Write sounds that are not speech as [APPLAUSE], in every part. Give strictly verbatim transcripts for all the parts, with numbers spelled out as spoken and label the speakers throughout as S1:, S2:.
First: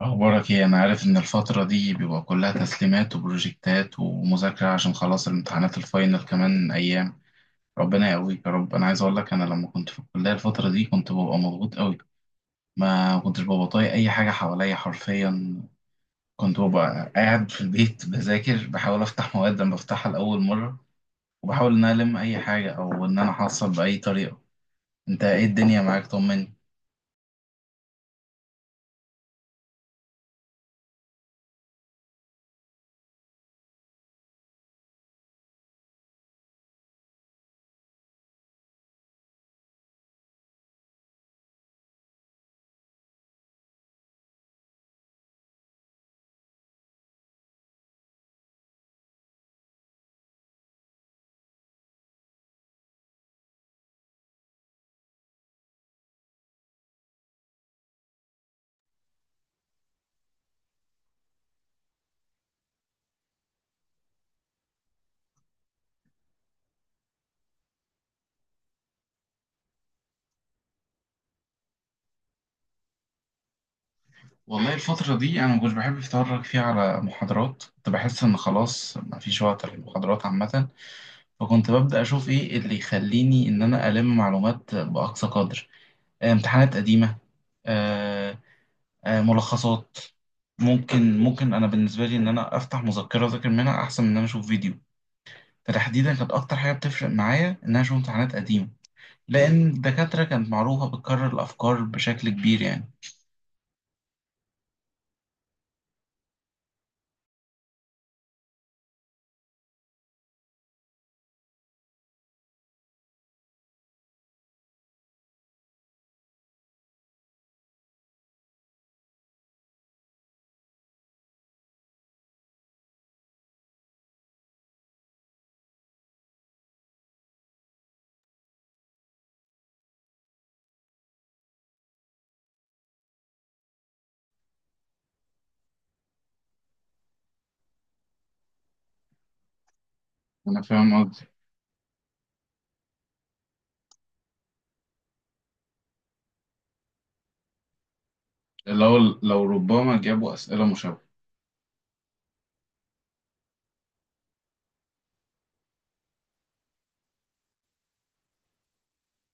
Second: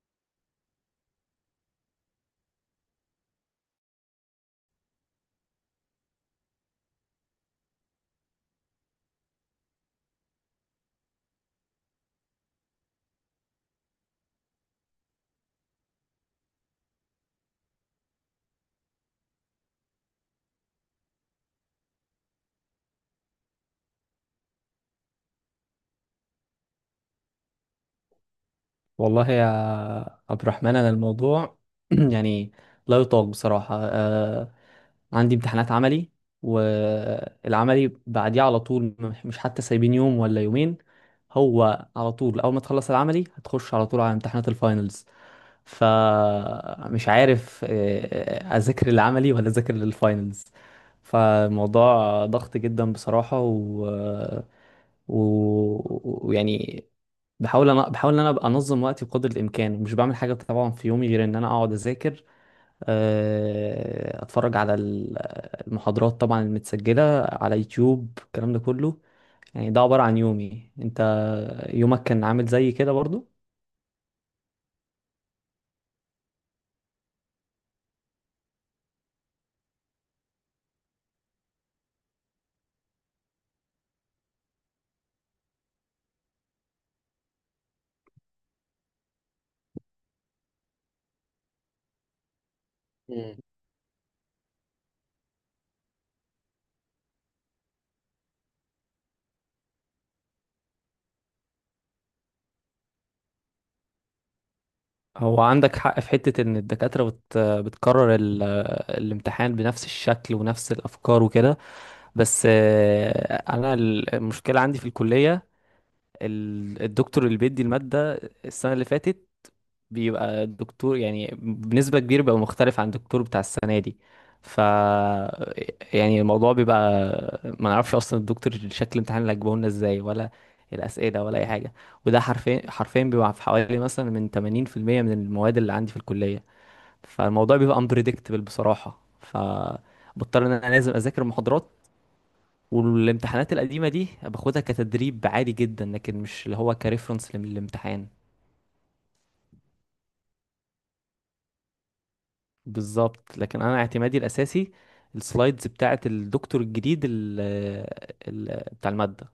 S1: أخبارك إيه؟ أنا عارف إن الفترة دي بيبقى كلها تسليمات وبروجكتات ومذاكرة عشان خلاص الامتحانات الفاينل كمان أيام، ربنا يقويك يا رب، أنا عايز أقول لك أنا لما كنت في الكلية الفترة دي كنت ببقى مضغوط أوي، ما كنتش ببقى طايق أي حاجة حواليا حرفيًا، كنت ببقى قاعد في البيت [LAUGHS] بذاكر بحاول أفتح مواد لما بفتحها لأول مرة وبحاول إن أنا ألم أي حاجة أو إن أنا أحصل بأي طريقة، أنت إيه الدنيا معاك طمني؟
S2: والله يا عبد الرحمن انا الموضوع [CLEARS THROAT] يعني لا يطاق بصراحه. آه عندي امتحانات عملي، والعملي بعديه على طول، مش مش حتى سايبين يوم ولا يومين، هو على طول اول ما تخلص العملي هتخش على طول على امتحانات الفاينلز. فمش عارف آه، اذاكر العملي ولا اذاكر للفاينلز. فالموضوع ضغط جدا بصراحه و ويعني بحاول انا بحاول ان انا ابقى انظم وقتي بقدر الامكان، ومش بعمل حاجه طبعا في يومي غير ان انا اقعد اذاكر، آه، اتفرج على ال- المحاضرات طبعا المتسجله على يوتيوب، الكلام ده كله. يعني ده عباره عن يومي. انت يومك كان عامل زي كده برضو؟
S1: والله الفترة دي أنا مكنتش بحب أتفرج فيها على محاضرات، كنت بحس إن خلاص مفيش وقت للمحاضرات عامة. فكنت ببدأ أشوف إيه اللي يخليني إن أنا ألم معلومات بأقصى قدر. آه، امتحانات قديمة. آه، آه، ملخصات. ممكن ممكن أنا بالنسبة لي إن أنا أفتح مذكرة
S2: مم.
S1: أذاكر منها أحسن من إن أنا أشوف فيديو. فتحديدا كانت أكتر حاجة بتفرق معايا إن أنا أشوف امتحانات قديمة لأن الدكاترة كانت معروفة بتكرر الأفكار بشكل كبير يعني.
S2: هو عندك حق في حته ان الدكاتره بت بتكرر ال- الامتحان بنفس الشكل ونفس الافكار وكده. بس آه، انا المشكله عندي في الكليه، ال- الدكتور اللي بيدي الماده السنه اللي فاتت بيبقى الدكتور يعني بنسبة كبيرة بيبقى مختلف عن الدكتور بتاع السنة دي. ف يعني الموضوع بيبقى، ما نعرفش اصلا الدكتور شكل الامتحان اللي هيجيبه لنا ازاي، ولا الاسئله، ولا اي حاجه. وده حرفيا حرفيا بيبقى في حوالي مثلا من ثمانين في المية من المواد اللي عندي في الكليه. فالموضوع بيبقى unpredictable بصراحه، فبضطر ان
S1: أنا
S2: انا لازم
S1: فاهم
S2: اذاكر
S1: قصدي.
S2: المحاضرات، والامتحانات القديمه دي باخدها كتدريب عادي جدا، لكن مش اللي هو كريفرنس للامتحان.
S1: لو لو ربما جابوا أسئلة مشابهة.
S2: بالظبط، لكن انا اعتمادي الاساسي السلايدز بتاعه الدكتور الجديد، ال ال بتاع الماده،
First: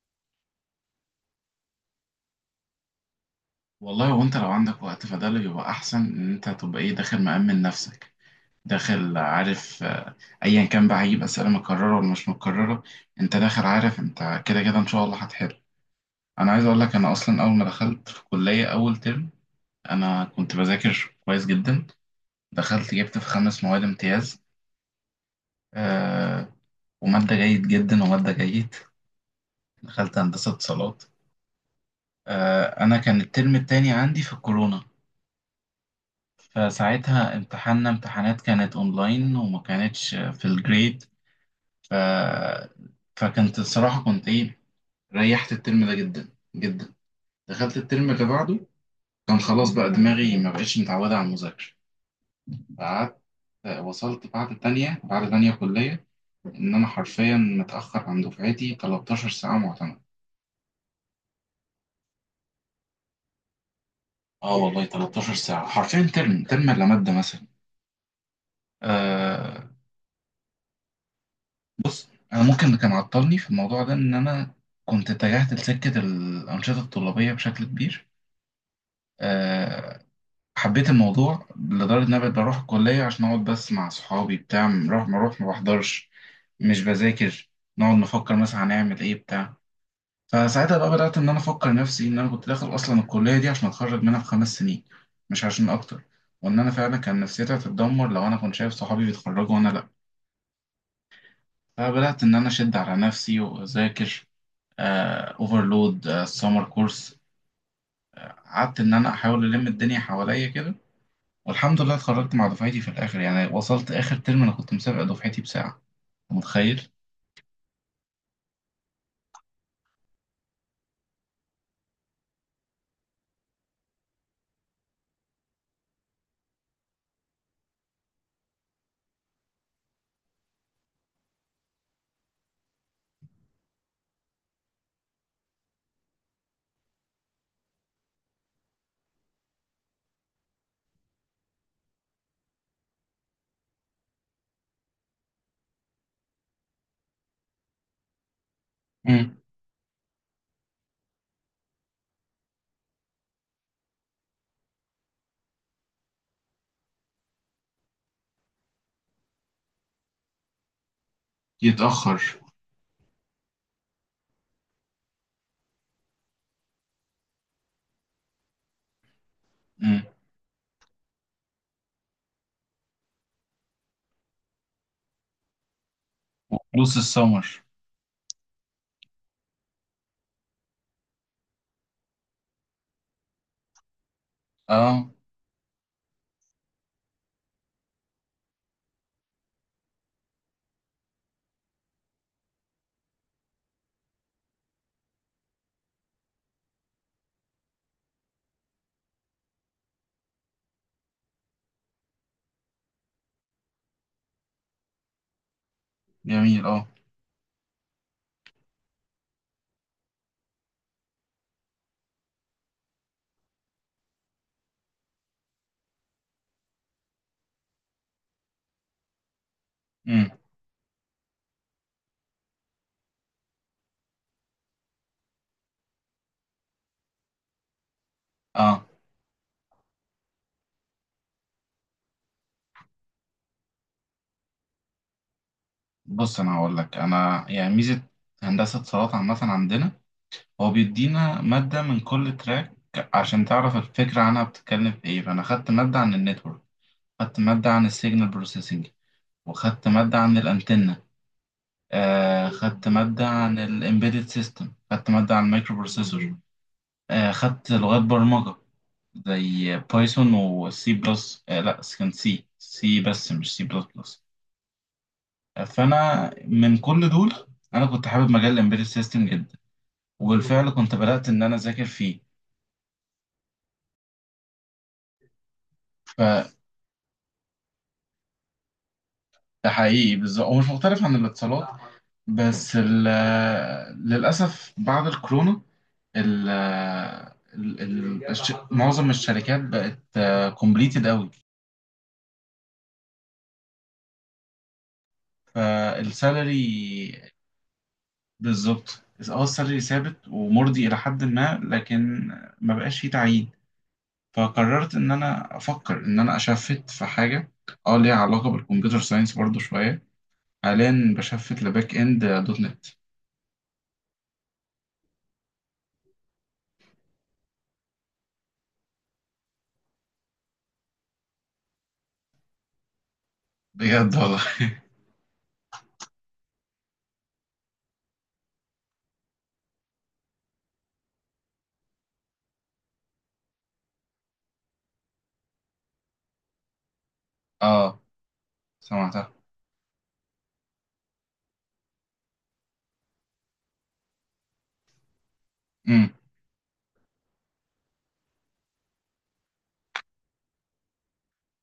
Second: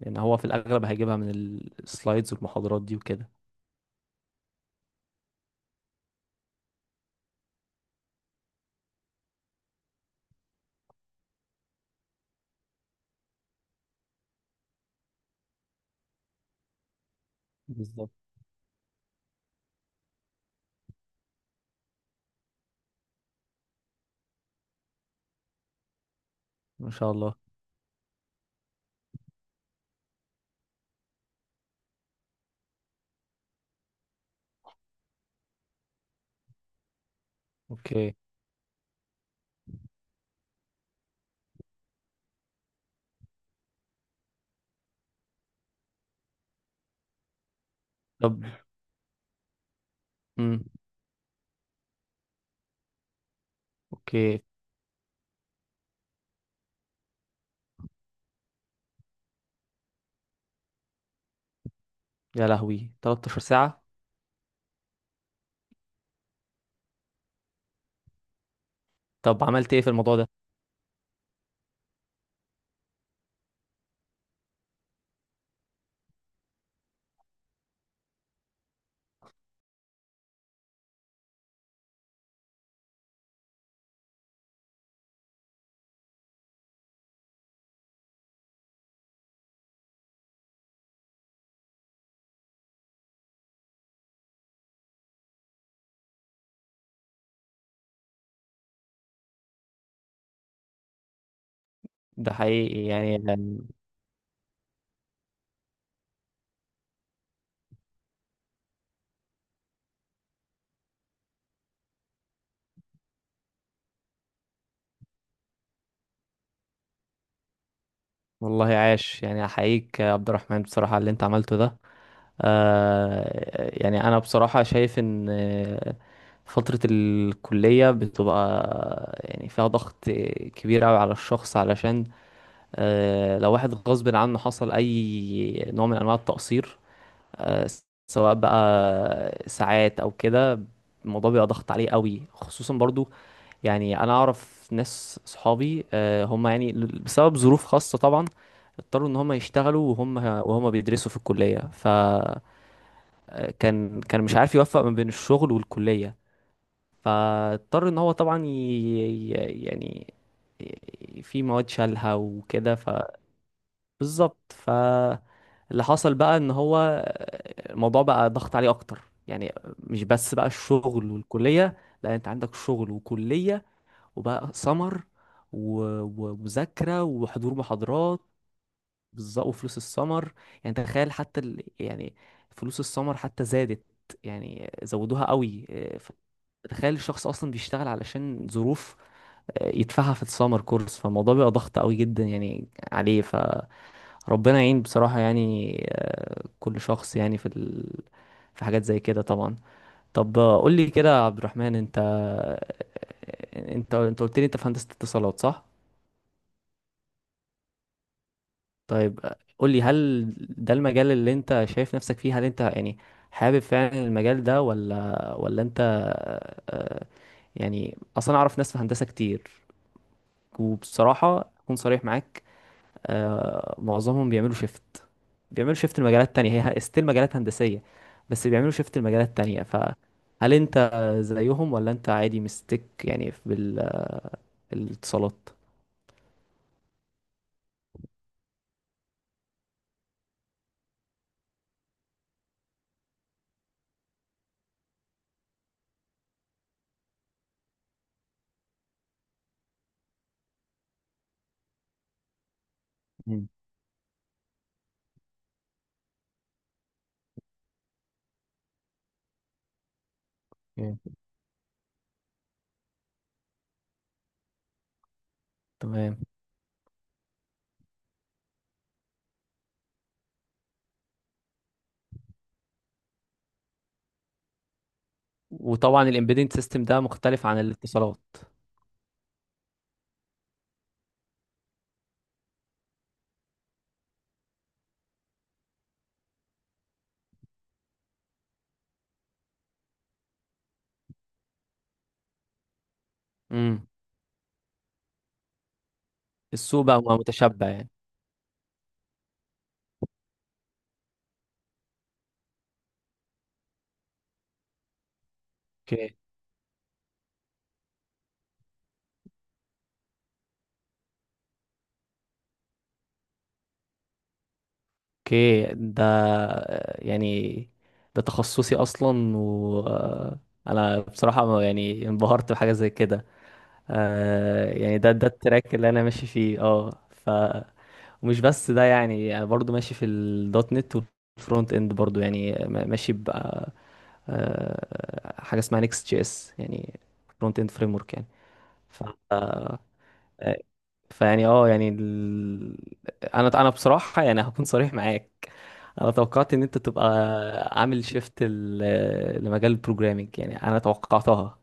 S2: لان هو في الاغلب هيجيبها من السلايدز والمحاضرات دي وكده.
S1: والله وانت لو عندك وقت فده اللي بيبقى احسن ان انت تبقى ايه داخل مأمن نفسك، داخل عارف، آه، ايا كان بقى هيجيب اسئله مكرره ولا مش مكرره، انت داخل عارف انت، كده كده ان شاء الله هتحل. انا عايز اقول لك انا اصلا اول ما دخلت
S2: بالظبط.
S1: في كليه اول ترم انا كنت بذاكر كويس جدا. دخلت جبت في خمس مواد امتياز، آه،
S2: ما شاء الله.
S1: وماده جيد جدا وماده جيد. دخلت هندسه اتصالات. آه انا كان الترم التاني عندي في الكورونا، فساعتها امتحاننا
S2: اوكي.
S1: امتحانات كانت اونلاين وما كانتش في الجريد. ف... فكنت الصراحة كنت ايه، ريحت الترم ده جدا جدا. دخلت الترم اللي
S2: طب.
S1: بعده كان خلاص بقى دماغي ما
S2: امم.
S1: بقتش متعودة على المذاكرة. قعدت وصلت
S2: اوكي،
S1: بعد تانية بعد تانية كلية، إن أنا حرفيا متأخر عن دفعتي 13 ساعة معتمد.
S2: يا لهوي، تلتاشر ساعه؟
S1: اه والله 13 ساعة حرفيا ترم ترم إلا مادة
S2: طب
S1: مثلا.
S2: عملت ايه في الموضوع ده؟
S1: بص انا ممكن اللي كان عطلني في الموضوع ده ان انا كنت اتجهت لسكه الانشطه الطلابيه بشكل كبير. أه، حبيت الموضوع لدرجه ان انا بقيت بروح الكليه عشان اقعد بس مع صحابي، بتاع نروح ما اروح ما بحضرش، مش بذاكر، نقعد نفكر مثلا هنعمل ايه بتاع. فساعتها بقى بدات ان انا افكر نفسي ان انا كنت داخل اصلا الكليه دي عشان اتخرج منها في خمس سنين، مش عشان اكتر. وان انا فعلا كان نفسيتي هتتدمر لو انا كنت شايف صحابي بيتخرجوا وانا لا. فبدات
S2: ده
S1: ان انا اشد
S2: حقيقي
S1: على
S2: يعني
S1: نفسي
S2: يعني.
S1: واذاكر، اوفرلود سمر كورس. قعدت ان انا احاول الم الدنيا حواليا كده. والحمد لله اتخرجت مع دفعتي في الاخر، يعني وصلت اخر ترم انا كنت مسابق دفعتي بساعه. أنت متخيل؟
S2: والله عاش، يعني احييك يا عبد الرحمن بصراحه على اللي انت عملته ده. آه، يعني انا بصراحة شايف ان آه، فترة الكلية بتبقى يعني فيها ضغط كبير قوي على الشخص، علشان آه، لو واحد غصب عنه حصل اي نوع من انواع التقصير، آه، سواء بقى ساعات او كده، الموضوع بيبقى ضغط عليه قوي. خصوصا برضو يعني انا اعرف ناس صحابي، آه، هم يعني بسبب ظروف خاصة طبعا اضطروا ان هم
S1: امم،
S2: يشتغلوا وهم وهم بيدرسوا في الكلية. ف كان كان مش عارف يوفق ما بين الشغل والكلية، فاضطر ان هو طبعا ي... ي- يعني ي- في مواد شالها
S1: يتاخر،
S2: وكده. فبالظبط، فاللي حصل بقى ان هو الموضوع بقى ضغط عليه اكتر. يعني
S1: امم،
S2: مش بس بقى الشغل والكلية، لا، انت عندك شغل وكلية، وبقى سمر،
S1: وفلوس
S2: ومذاكرة، وحضور
S1: السمر،
S2: محاضرات. بالظبط، وفلوس السمر. يعني تخيل حتى ال... يعني فلوس السمر حتى زادت، يعني
S1: اه،
S2: زودوها قوي إيه، ف- تخيل الشخص اصلا بيشتغل علشان ظروف آه، يدفعها في السمر كورس. فالموضوع بيبقى ضغط قوي جدا يعني عليه. فربنا يعين بصراحة. يعني آه، كل شخص يعني في ال... في حاجات زي كده طبعا. طب آه، قول لي كده يا عبد الرحمن، انت آه، انت انت قلت لي انت في هندسة اتصالات، صح؟
S1: جميل اه،
S2: طيب قول لي، هل ده المجال اللي انت شايف نفسك فيه؟ هل انت يعني حابب فعلا المجال ده ولا ولا انت آه، يعني؟ اصلا اعرف ناس في هندسة كتير،
S1: امم،
S2: وبصراحة اكون صريح معاك، آه، معظمهم بيعملوا شيفت. بيعملوا شيفت لمجالات تانية، هي ستيل مجالات هندسية، بس بيعملوا
S1: اه.
S2: شيفت لمجالات تانية. فهل انت زيهم، ولا انت عادي مستك يعني بالاتصالات؟
S1: بص انا هقول لك انا يعني ميزه هندسه اتصالات عامه عندنا هو بيدينا ماده من كل تراك عشان تعرف الفكره عنها بتتكلم في ايه. فانا خدت ماده عن النتورك، خدت ماده عن السيجنال بروسيسنج، وخدت مادة عن الأنتنة. آه خدت مادة
S2: مم.
S1: عن الإمبيدد سيستم، خدت مادة عن المايكرو بروسيسور. آه خدت لغات برمجة زي بايثون وسي
S2: اوكي.
S1: بلس، آه لا كان سي سي بس مش سي بلس بلس. آه
S2: تمام.
S1: فأنا من كل دول أنا كنت حابب مجال الإمبيدد سيستم جدا، وبالفعل كنت بدأت إن أنا أذاكر فيه.
S2: وطبعا
S1: فده
S2: الامبيدنت سيستم ده مختلف عن الاتصالات.
S1: حقيقي بالظبط هو مش مختلف عن الاتصالات، بس ال- للأسف بعد الكورونا ال ال- ال- الش- معظم الشركات بقت كومبليتد قوي.
S2: امم. السوق بقى بقى
S1: فالسالري،
S2: متشبع يعني.
S1: بالظبط، اه السالري ثابت ومرضي الى حد ما، لكن ما بقاش فيه تعيين. فقررت ان انا افكر
S2: اوكي.
S1: ان انا اشفت في حاجه اه ليها علاقه بالكمبيوتر ساينس برضو شويه. حاليا بشفت لباك اند دوت نت.
S2: اوكي، ده يعني ده تخصصي اصلا، و آه، انا بصراحه ما- يعني انبهرت بحاجه زي كده.
S1: بجد والله،
S2: آه، يعني ده ده التراك اللي انا ماشي فيه. اه ف ومش بس ده، يعني يعني برضو ماشي في الدوت نت، والفرونت اند برضو، يعني ما- ماشي بقى حاجه اسمها نيكست جي اس، يعني فرونت اند فريم
S1: اه،
S2: ورك.
S1: سمعتها،
S2: يعني فيعني اه يعني ال... انا انا بصراحه يعني هكون صريح معاك،
S1: امم،
S2: انا توقعت ان انت تبقى عامل شيفت لمجال البروجرامينج، يعني انا توقعتها.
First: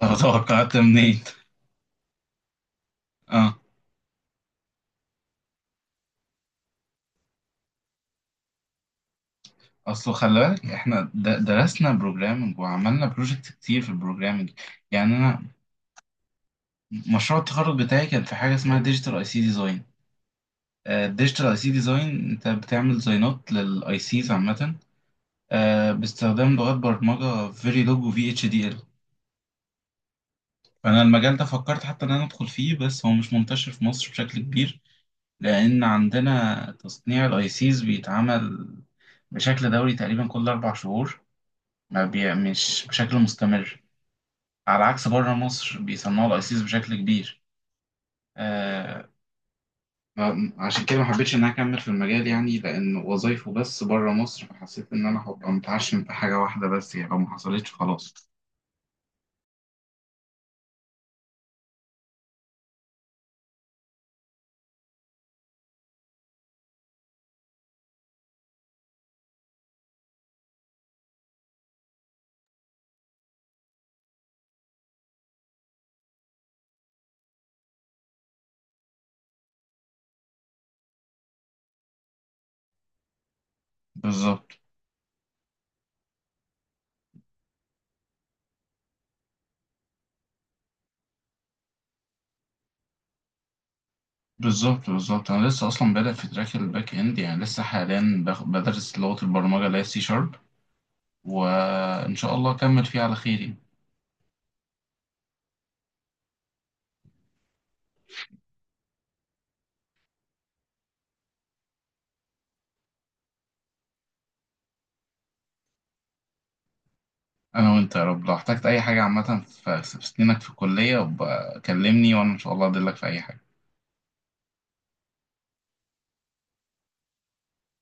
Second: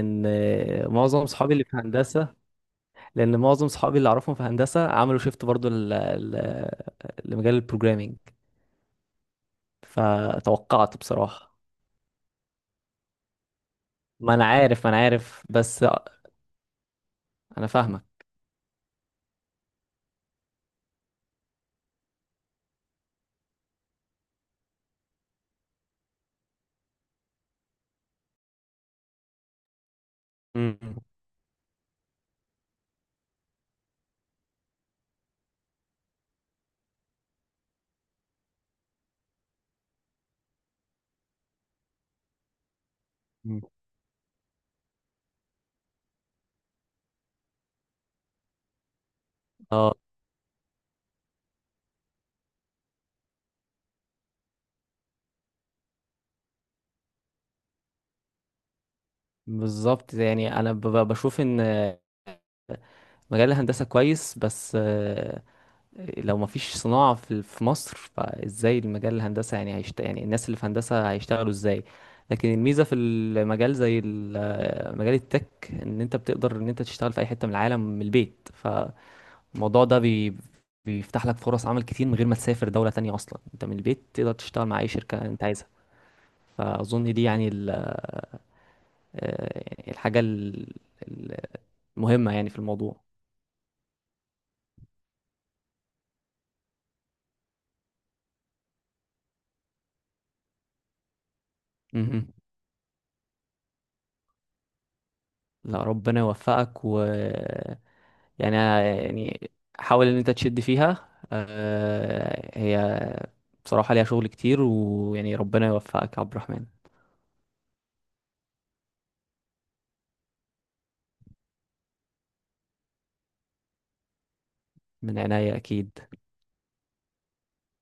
S1: طب توقعت منين؟
S2: معظم صحابي اللي في هندسه لان
S1: اه
S2: معظم صحابي اللي اعرفهم في هندسه عملوا شيفت برضو ل... ل... لمجال البروجرامينج.
S1: اصل خلي بالك
S2: فتوقعت
S1: احنا د-
S2: بصراحه،
S1: درسنا بروجرامنج وعملنا بروجكت كتير في
S2: ما انا
S1: البروجرامنج
S2: عارف، ما انا
S1: يعني. انا
S2: عارف بس.
S1: مشروع
S2: انا
S1: التخرج
S2: فاهمك.
S1: بتاعي كان في حاجه اسمها ديجيتال اي سي ديزاين. الديجيتال اي سي ديزاين انت بتعمل ديزاينات للاي سيز عامه، آه، باستخدام لغات برمجه فيريلوج وفي اتش دي ال.
S2: مم.
S1: فانا المجال ده فكرت حتى ان انا ادخل فيه بس هو مش منتشر في مصر بشكل كبير، لان عندنا تصنيع الاي سيز بيتعمل بشكل دوري تقريبا كل اربع شهور، ما بي... مش بشكل
S2: مم.
S1: مستمر. على عكس بره مصر بيصنعوا الأيسيس بشكل كبير. آه،
S2: اه،
S1: ما- عشان كده ما حبيتش إن أنا أكمل في المجال يعني، لأن وظايفه بس بره مصر، فحسيت إن أنا هبقى متعشم في حاجة واحدة بس يعني لو ما حصلتش خلاص.
S2: بالظبط، يعني انا ب- ب- بشوف ان مجال الهندسة كويس، بس آه، لو مفيش صناعة في في مصر، فازاي المجال الهندسة يعني هيشت... يعني الناس اللي في هندسة هيشتغلوا ازاي؟ لكن الميزة في المجال زي ال- آه، مجال التك، ان انت بتقدر ان انت تشتغل في اي حتة من العالم من البيت. فالموضوع ده بي... بيفتح لك فرص عمل كتير من غير ما تسافر دولة تانية. اصلا انت من البيت تقدر
S1: بالظبط
S2: تشتغل مع اي شركة انت عايزها. فاظن دي يعني ال... آه، يعني الحاجة ال- المهمة يعني في الموضوع.
S1: بالظبط بالظبط انا لسه اصلا بادئ في تراك الباك اند، يعني لسه حاليا بخ- بدرس لغة البرمجة اللي هي سي شارب، وان شاء الله اكمل فيه على خير يعني.
S2: لا، ربنا يوفقك. و يعني آه، يعني حاول ان انت تشد فيها. آه، هي بصراحة ليها شغل كتير، ويعني ربنا يوفقك يا عبد الرحمن.
S1: انا وانت يا رب، لو احتجت اي حاجة عامة في في سنينك في الكلية بقى كلمني وانا ان شاء الله ادلك في اي حاجة.
S2: من عناية اكيد.